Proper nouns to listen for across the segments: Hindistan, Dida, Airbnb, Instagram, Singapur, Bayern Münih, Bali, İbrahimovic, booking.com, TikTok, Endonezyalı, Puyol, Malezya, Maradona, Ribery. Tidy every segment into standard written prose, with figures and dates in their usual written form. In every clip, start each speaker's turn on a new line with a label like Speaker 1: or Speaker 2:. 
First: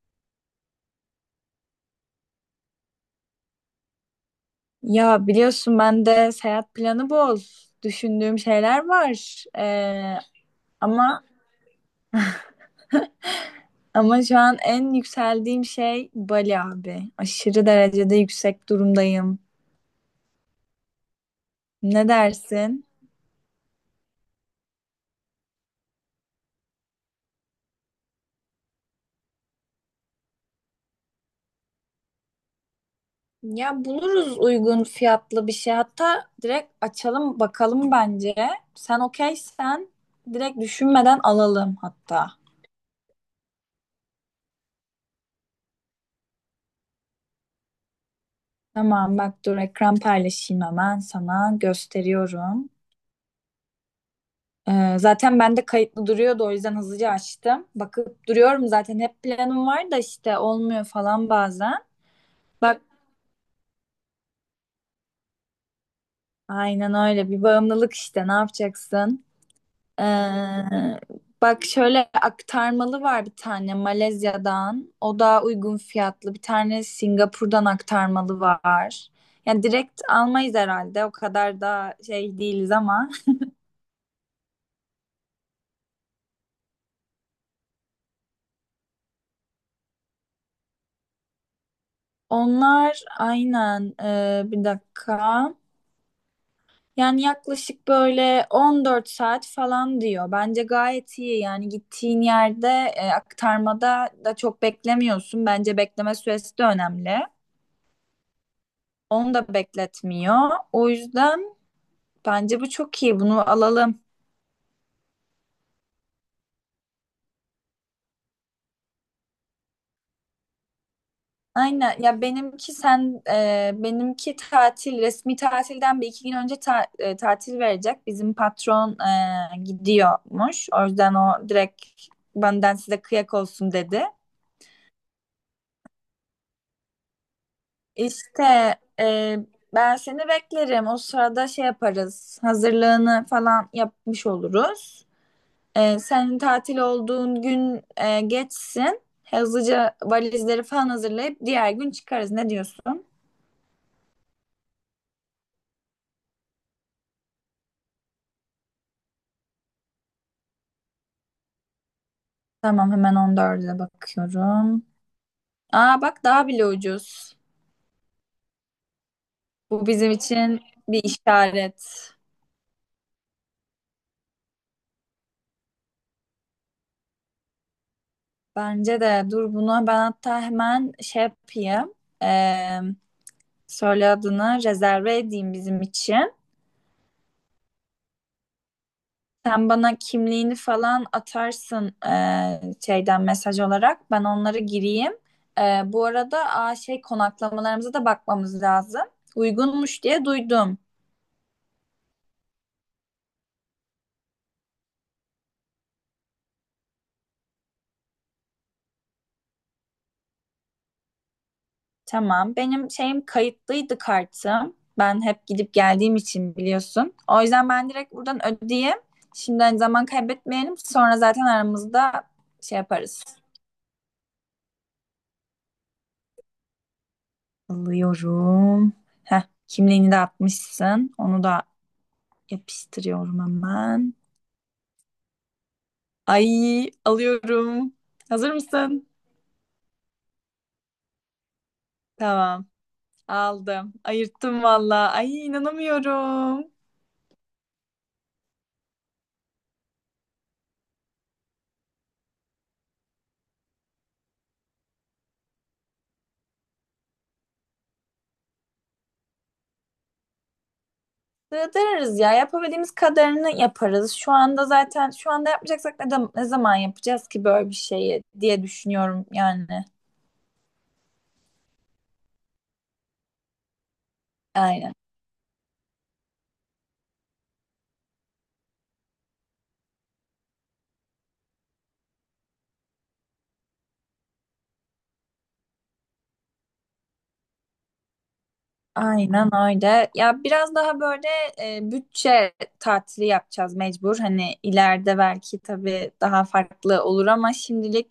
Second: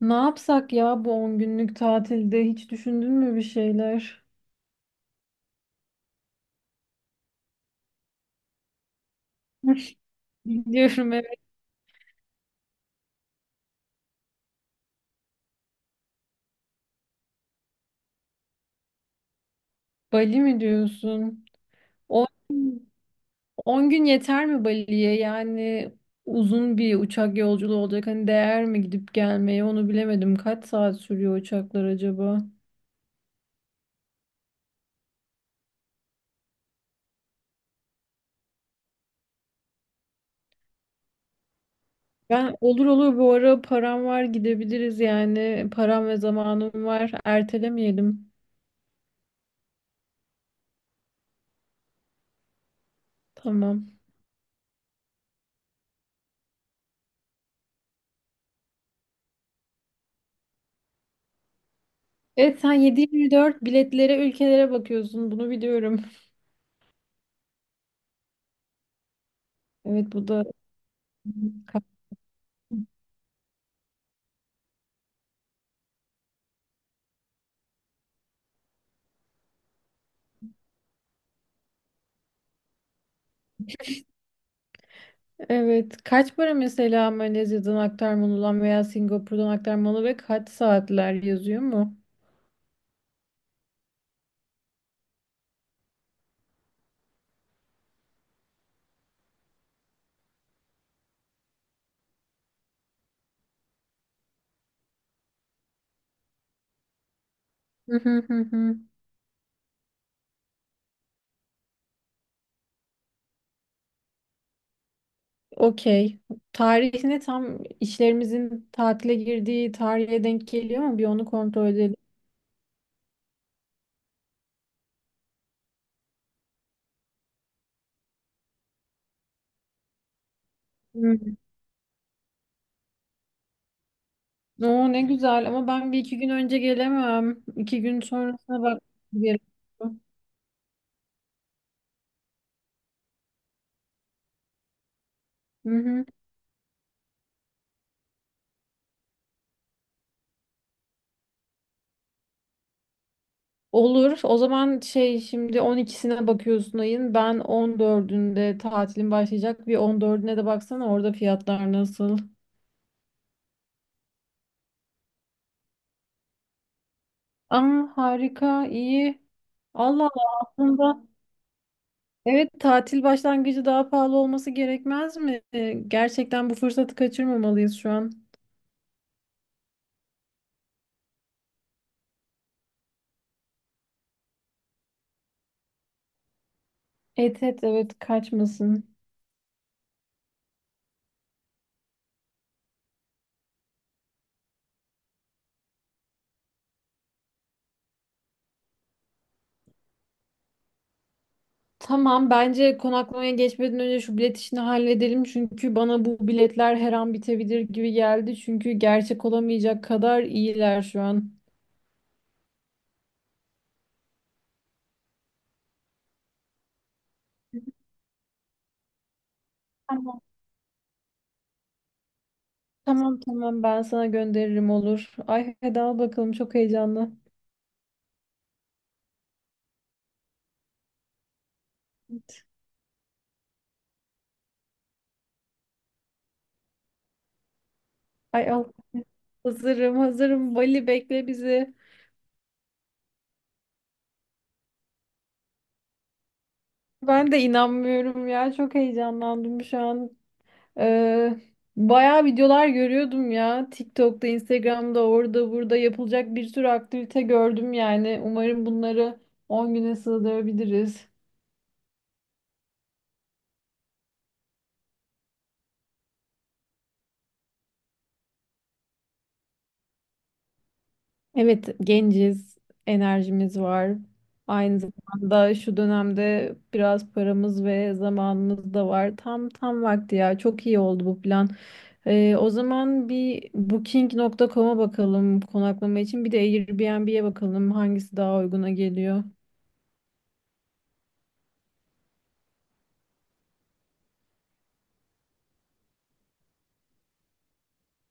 Speaker 1: Ne yapsak ya bu 10 günlük tatilde hiç düşündün mü bir şeyler?
Speaker 2: Ya biliyorsun ben de seyahat planı bol. Düşündüğüm şeyler var.
Speaker 1: Biliyorum,
Speaker 2: Ama
Speaker 1: evet.
Speaker 2: ama şu an en yükseldiğim şey Bali abi. Aşırı derecede yüksek durumdayım.
Speaker 1: Bali mi diyorsun?
Speaker 2: Ne
Speaker 1: 10,
Speaker 2: dersin?
Speaker 1: 10 gün yeter mi Bali'ye? Yani uzun bir uçak yolculuğu olacak. Hani değer mi gidip gelmeye, onu bilemedim. Kaç saat sürüyor uçaklar acaba?
Speaker 2: Ya buluruz uygun fiyatlı bir şey. Hatta direkt açalım bakalım bence. Sen okeysen direkt düşünmeden alalım hatta.
Speaker 1: Ben olur olur, bu ara param var, gidebiliriz yani. Param ve zamanım var. Ertelemeyelim.
Speaker 2: Tamam bak dur ekran paylaşayım hemen sana gösteriyorum.
Speaker 1: Tamam.
Speaker 2: Zaten ben de kayıtlı duruyordu, o yüzden hızlıca açtım. Bakıp duruyorum zaten, hep planım var da işte olmuyor falan bazen.
Speaker 1: Evet, sen
Speaker 2: Bak,
Speaker 1: 7-24 biletlere, ülkelere bakıyorsun. Bunu biliyorum.
Speaker 2: aynen öyle bir bağımlılık işte, ne yapacaksın? Ee,
Speaker 1: Evet, bu da
Speaker 2: Bak
Speaker 1: Kap-
Speaker 2: şöyle aktarmalı var bir tane Malezya'dan. O daha uygun fiyatlı. Bir tane Singapur'dan aktarmalı var. Yani direkt almayız herhalde. O kadar da şey değiliz ama.
Speaker 1: evet. Kaç para mesela Malezya'dan aktarmalıdan veya Singapur'dan aktarmalı, ve kaç saatler yazıyor mu?
Speaker 2: Onlar aynen bir dakika. Yani yaklaşık böyle 14 saat falan diyor. Bence gayet iyi. Yani gittiğin yerde aktarmada da çok beklemiyorsun. Bence bekleme süresi de önemli.
Speaker 1: Hı hı hı hı.
Speaker 2: Onu da bekletmiyor. O yüzden bence bu çok iyi. Bunu alalım.
Speaker 1: Okey. Tarihine, tam işlerimizin tatile girdiği tarihe denk geliyor mu? Bir onu kontrol
Speaker 2: Aynen.
Speaker 1: edelim.
Speaker 2: Ya benimki sen benimki tatil, resmi tatilden bir iki gün önce tatil verecek. Bizim patron gidiyormuş. O yüzden
Speaker 1: Hı.
Speaker 2: o direkt benden size kıyak olsun dedi.
Speaker 1: Oo, ne güzel, ama ben bir iki gün önce gelemem. İki gün sonrasına
Speaker 2: İşte
Speaker 1: bak.
Speaker 2: e, ben seni beklerim. O sırada şey yaparız. Hazırlığını falan yapmış oluruz.
Speaker 1: Hı hı.
Speaker 2: Senin tatil olduğun gün geçsin. Hızlıca valizleri falan hazırlayıp diğer gün çıkarız. Ne diyorsun?
Speaker 1: Olur. O zaman şimdi 12'sine bakıyorsun ayın. Ben 14'ünde tatilim başlayacak. Bir 14'üne de baksana, orada fiyatlar nasıl.
Speaker 2: Tamam hemen 14'e bakıyorum. Aa bak, daha bile ucuz.
Speaker 1: Aa, harika, iyi.
Speaker 2: Bu bizim
Speaker 1: Allah Allah,
Speaker 2: için bir
Speaker 1: aslında.
Speaker 2: işaret.
Speaker 1: Evet, tatil başlangıcı daha pahalı olması gerekmez mi? Gerçekten bu fırsatı kaçırmamalıyız şu an.
Speaker 2: Bence de dur, bunu ben hatta hemen şey yapayım. E, Söyle adını, rezerve edeyim bizim için.
Speaker 1: Et et, evet, kaçmasın.
Speaker 2: Sen bana kimliğini falan atarsın şeyden, mesaj olarak. Ben onları gireyim. Bu arada şey, konaklamalarımıza da bakmamız lazım. Uygunmuş diye duydum.
Speaker 1: Tamam, bence konaklamaya geçmeden önce şu bilet işini halledelim. Çünkü bana bu biletler her an bitebilir gibi geldi. Çünkü gerçek olamayacak kadar iyiler şu an.
Speaker 2: Tamam. Benim şeyim kayıtlıydı, kartım. Ben hep gidip geldiğim için biliyorsun. O yüzden ben direkt buradan ödeyeyim. Şimdiden zaman
Speaker 1: Tamam.
Speaker 2: kaybetmeyelim. Sonra zaten aramızda şey
Speaker 1: Tamam
Speaker 2: yaparız.
Speaker 1: tamam, ben sana gönderirim, olur. Ay, hadi al bakalım, çok heyecanlı.
Speaker 2: Alıyorum. Heh, kimliğini de atmışsın. Onu da yapıştırıyorum hemen. Ay alıyorum.
Speaker 1: Ay,
Speaker 2: Hazır
Speaker 1: al.
Speaker 2: mısın?
Speaker 1: Hazırım hazırım. Bali, bekle bizi.
Speaker 2: Tamam. Aldım. Ayırttım valla. Ay inanamıyorum.
Speaker 1: Ben de inanmıyorum ya, çok heyecanlandım şu an. Ee, bayağı videolar görüyordum ya. TikTok'ta, Instagram'da, orada burada yapılacak bir sürü aktivite gördüm yani. Umarım bunları 10 güne sığdırabiliriz.
Speaker 2: Sığdırırız ya. Yapabildiğimiz kadarını yaparız. Şu anda, zaten şu anda yapmayacaksak ne zaman yapacağız ki böyle bir şeyi diye düşünüyorum yani.
Speaker 1: Evet, genciz, enerjimiz var. Aynı
Speaker 2: Aynen.
Speaker 1: zamanda şu dönemde biraz paramız ve zamanımız da var. Tam vakti ya. Çok iyi oldu bu plan. O zaman bir booking.com'a bakalım konaklama için. Bir de Airbnb'ye bakalım hangisi daha uyguna geliyor.
Speaker 2: Aynen öyle. Ya biraz daha böyle bütçe tatili yapacağız mecbur. Hani ileride belki tabii daha farklı olur ama şimdilik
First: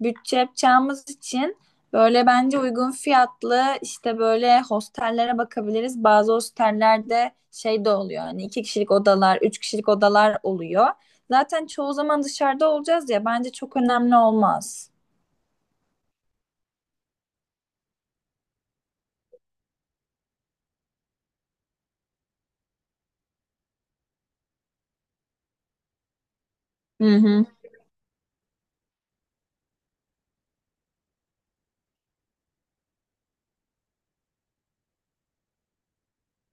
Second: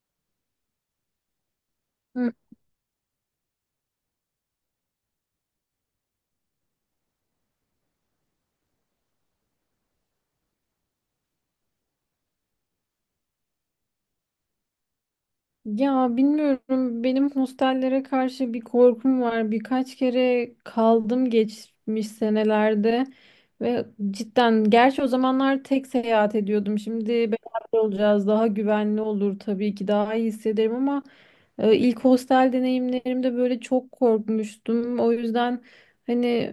Speaker 2: bütçe yapacağımız için böyle
Speaker 1: Hı,
Speaker 2: bence uygun fiyatlı işte böyle hostellere bakabiliriz. Bazı hostellerde şey de oluyor. Hani iki kişilik odalar, üç kişilik odalar oluyor. Zaten çoğu zaman dışarıda olacağız ya, bence çok önemli olmaz.
Speaker 1: ya bilmiyorum, benim hostellere karşı bir korkum var. Birkaç kere kaldım geçmiş senelerde ve cidden, gerçi o zamanlar tek seyahat ediyordum.
Speaker 2: Hı
Speaker 1: Şimdi
Speaker 2: hı.
Speaker 1: beraber olacağız, daha güvenli olur, tabii ki daha iyi hissederim ama ilk hostel deneyimlerimde böyle çok korkmuştum. O yüzden hani,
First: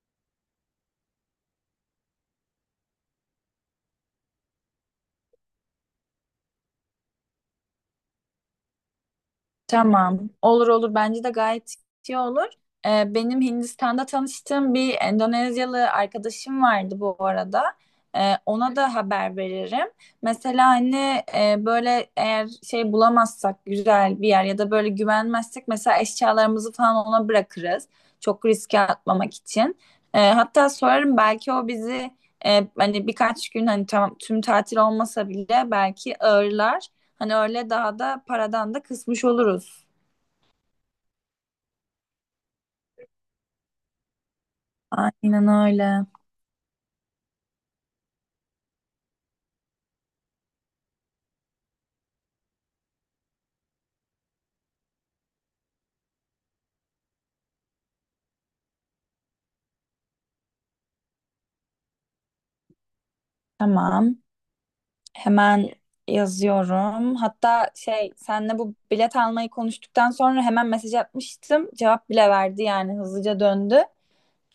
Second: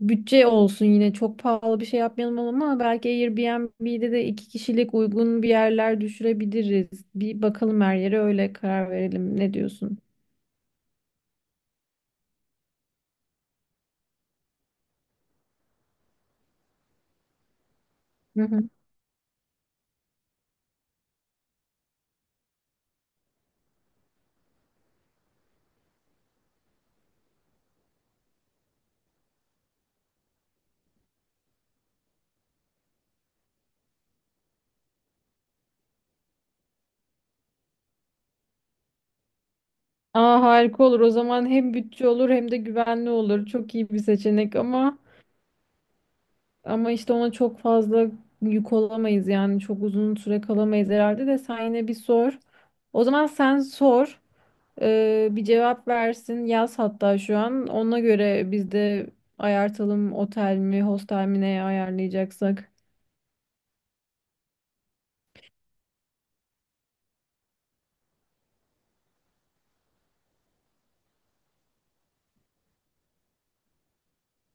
Speaker 1: bütçe olsun yine, çok pahalı bir şey yapmayalım ama belki Airbnb'de de iki kişilik uygun bir yerler düşürebiliriz. Bir bakalım her yere, öyle karar verelim. Ne diyorsun?
Speaker 2: Tamam. Olur olur. Bence de gayet iyi olur. Benim Hindistan'da tanıştığım bir Endonezyalı arkadaşım vardı bu arada.
Speaker 1: Hı hı.
Speaker 2: Ona da haber veririm. Mesela hani böyle eğer şey bulamazsak güzel bir yer ya da böyle güvenmezsek mesela eşyalarımızı falan ona bırakırız. Çok riske atmamak için. Hatta sorarım, belki o bizi hani birkaç gün, hani tamam tüm tatil olmasa bile belki ağırlar. Hani öyle daha da paradan da kısmış oluruz.
Speaker 1: Aa, harika olur. O zaman hem bütçe olur hem de güvenli olur. Çok iyi bir seçenek ama
Speaker 2: Aynen öyle.
Speaker 1: ama, işte ona çok fazla yük olamayız yani, çok uzun süre kalamayız herhalde. De sen yine bir sor. O zaman sen sor. Bir cevap versin. Yaz hatta şu an. Ona göre biz de ayartalım, otel mi, hostel mi, neye ayarlayacaksak.
Speaker 2: Tamam. Hemen yazıyorum. Hatta şey, senle bu bilet almayı konuştuktan sonra hemen mesaj atmıştım. Cevap bile verdi, yani hızlıca döndü.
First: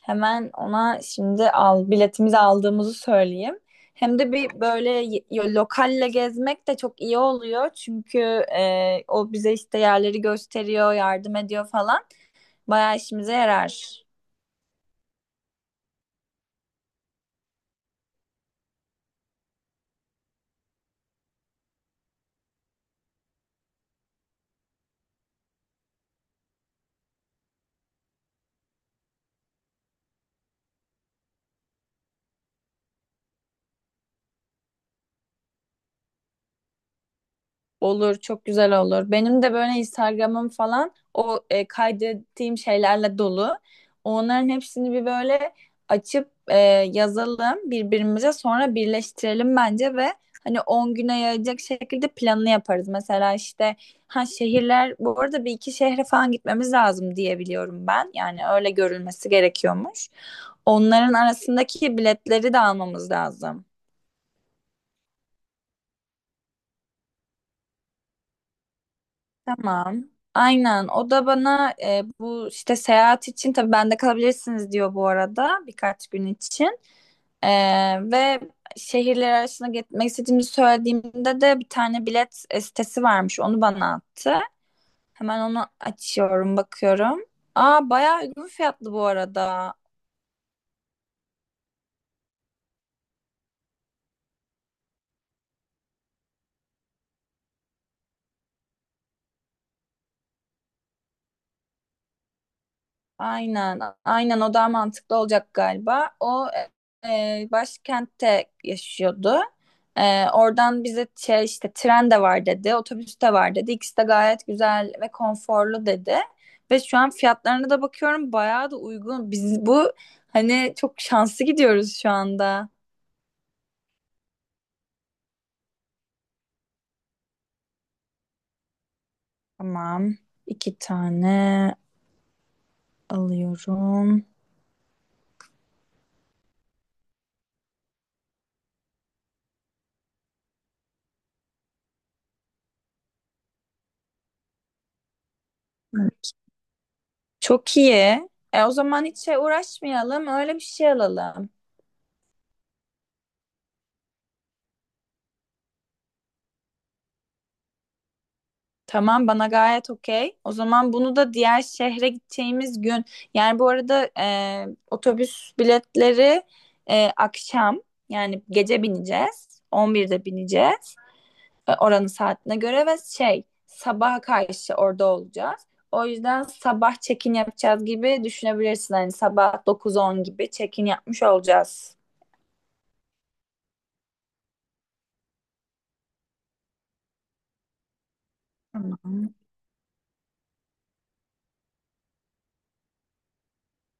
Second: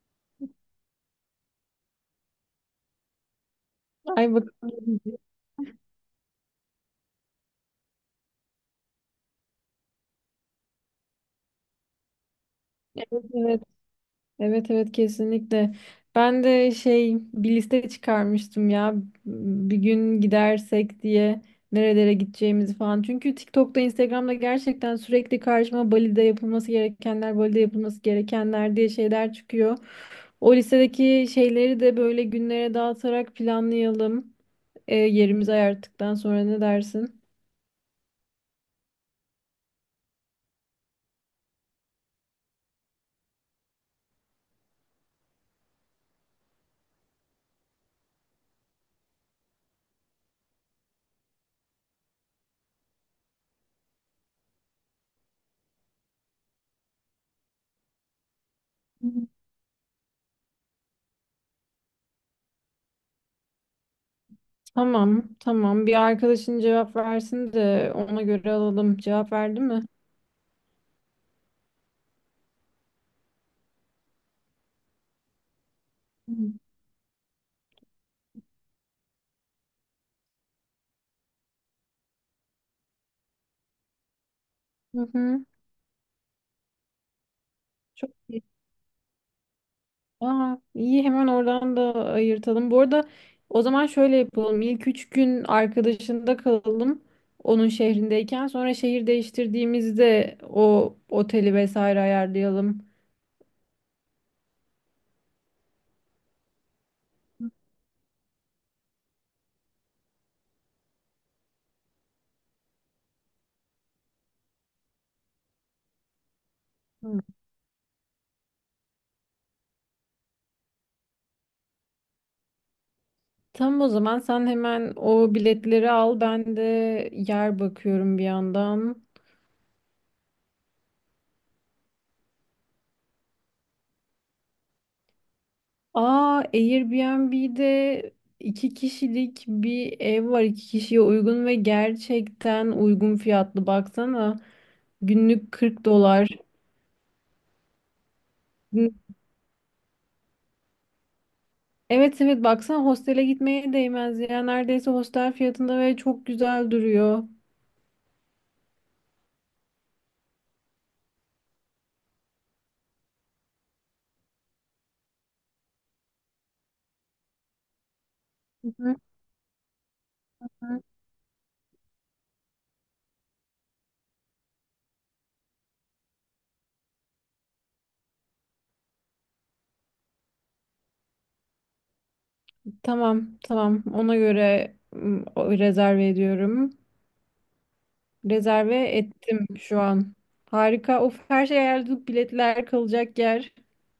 Speaker 2: Hemen ona şimdi al biletimizi aldığımızı söyleyeyim. Hem de
Speaker 1: Ay,
Speaker 2: bir böyle
Speaker 1: bakalım.
Speaker 2: lokalle gezmek de çok iyi oluyor. Çünkü o bize işte yerleri gösteriyor, yardım ediyor falan. Bayağı işimize
Speaker 1: Evet,
Speaker 2: yarar.
Speaker 1: Evet evet, kesinlikle. Ben de bir liste çıkarmıştım ya, bir gün gidersek diye nerelere gideceğimizi falan. Çünkü TikTok'ta, Instagram'da gerçekten sürekli karşıma "Bali'de yapılması gerekenler, Bali'de yapılması gerekenler" diye şeyler çıkıyor. O listedeki şeyleri de böyle günlere dağıtarak planlayalım. Yerimizi ayarttıktan sonra, ne dersin?
Speaker 2: Olur, çok güzel olur. Benim de böyle Instagram'ım falan o kaydettiğim şeylerle dolu. Onların hepsini bir böyle açıp yazalım birbirimize, sonra birleştirelim bence ve hani 10 güne yayacak şekilde planını yaparız. Mesela işte ha, şehirler, bu arada bir iki şehre falan gitmemiz lazım diye biliyorum ben. Yani öyle görülmesi gerekiyormuş. Onların arasındaki biletleri de almamız lazım.
Speaker 1: Tamam, tamam. Bir arkadaşın cevap versin de ona göre alalım. Cevap verdi mi?
Speaker 2: Tamam. Aynen. O da bana bu işte seyahat için tabii bende kalabilirsiniz diyor bu arada, birkaç gün için. E, Ve şehirler arasında gitmek istediğimi söylediğimde de bir tane bilet sitesi varmış. Onu bana attı.
Speaker 1: Hı
Speaker 2: Hemen
Speaker 1: hı.
Speaker 2: onu açıyorum, bakıyorum. Aa
Speaker 1: Çok
Speaker 2: bayağı
Speaker 1: iyi.
Speaker 2: uygun fiyatlı bu arada.
Speaker 1: Aa, iyi, hemen oradan da ayırtalım. Bu arada o zaman şöyle yapalım. İlk üç gün arkadaşında kalalım, onun şehrindeyken. Sonra şehir değiştirdiğimizde o oteli vesaire ayarlayalım.
Speaker 2: Aynen, aynen o daha mantıklı olacak galiba. O başkentte yaşıyordu. Oradan bize şey, işte tren de var dedi, otobüs de var dedi. İkisi de gayet güzel ve konforlu dedi. Ve şu an
Speaker 1: Hı.
Speaker 2: fiyatlarına da bakıyorum, bayağı da uygun. Biz bu hani çok şanslı gidiyoruz şu anda.
Speaker 1: Tamam, o zaman sen hemen o biletleri al. Ben de yer bakıyorum bir yandan.
Speaker 2: Tamam. iki tane alıyorum.
Speaker 1: Aa, Airbnb'de iki kişilik bir ev var. İki kişiye uygun ve gerçekten uygun fiyatlı, baksana. Günlük $40.
Speaker 2: Çok iyi. O
Speaker 1: Gün-
Speaker 2: zaman hiç şey uğraşmayalım, öyle bir şey alalım.
Speaker 1: Evet evet, baksana, hostele gitmeye değmez ya. Neredeyse hostel fiyatında ve çok güzel duruyor.
Speaker 2: Tamam, bana gayet okey. O zaman bunu da diğer şehre gideceğimiz gün. Yani bu arada otobüs biletleri akşam, yani
Speaker 1: Hı
Speaker 2: gece
Speaker 1: hı.
Speaker 2: bineceğiz. 11'de bineceğiz. Oranın saatine göre, ve şey sabaha karşı orada olacağız. O yüzden sabah check-in yapacağız gibi düşünebilirsin. Hani sabah 9-10 gibi check-in yapmış olacağız.
Speaker 1: Tamam tamam, ona göre rezerve ediyorum. Rezerve
Speaker 2: Tamam.
Speaker 1: ettim şu an. Harika. Of, her şey ayarladık. Biletler, kalacak yer.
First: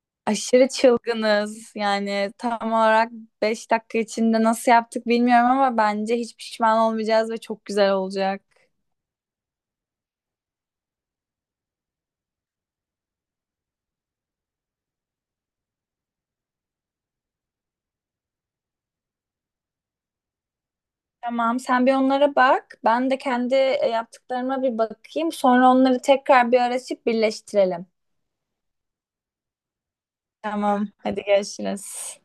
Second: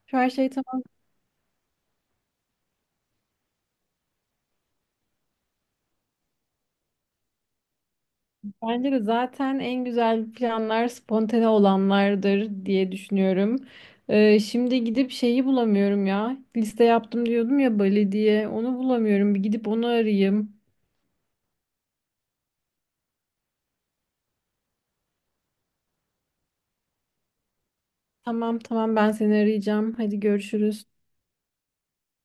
Speaker 1: Şu, her şey
Speaker 2: Aşırı
Speaker 1: tamam.
Speaker 2: çılgınız. Yani tam olarak 5 dakika içinde nasıl yaptık bilmiyorum ama bence hiç pişman olmayacağız ve çok güzel olacak.
Speaker 1: Bence de zaten en güzel planlar spontane olanlardır diye düşünüyorum. Şimdi gidip şeyi bulamıyorum ya. Liste yaptım diyordum ya, Bali diye. Onu bulamıyorum. Bir gidip onu arayayım.
Speaker 2: Tamam, sen bir onlara bak. Ben de kendi yaptıklarıma bir bakayım. Sonra onları tekrar bir arasıp birleştirelim.
Speaker 1: Tamam tamam, ben seni arayacağım. Hadi görüşürüz.
Speaker 2: Tamam, hadi görüşürüz.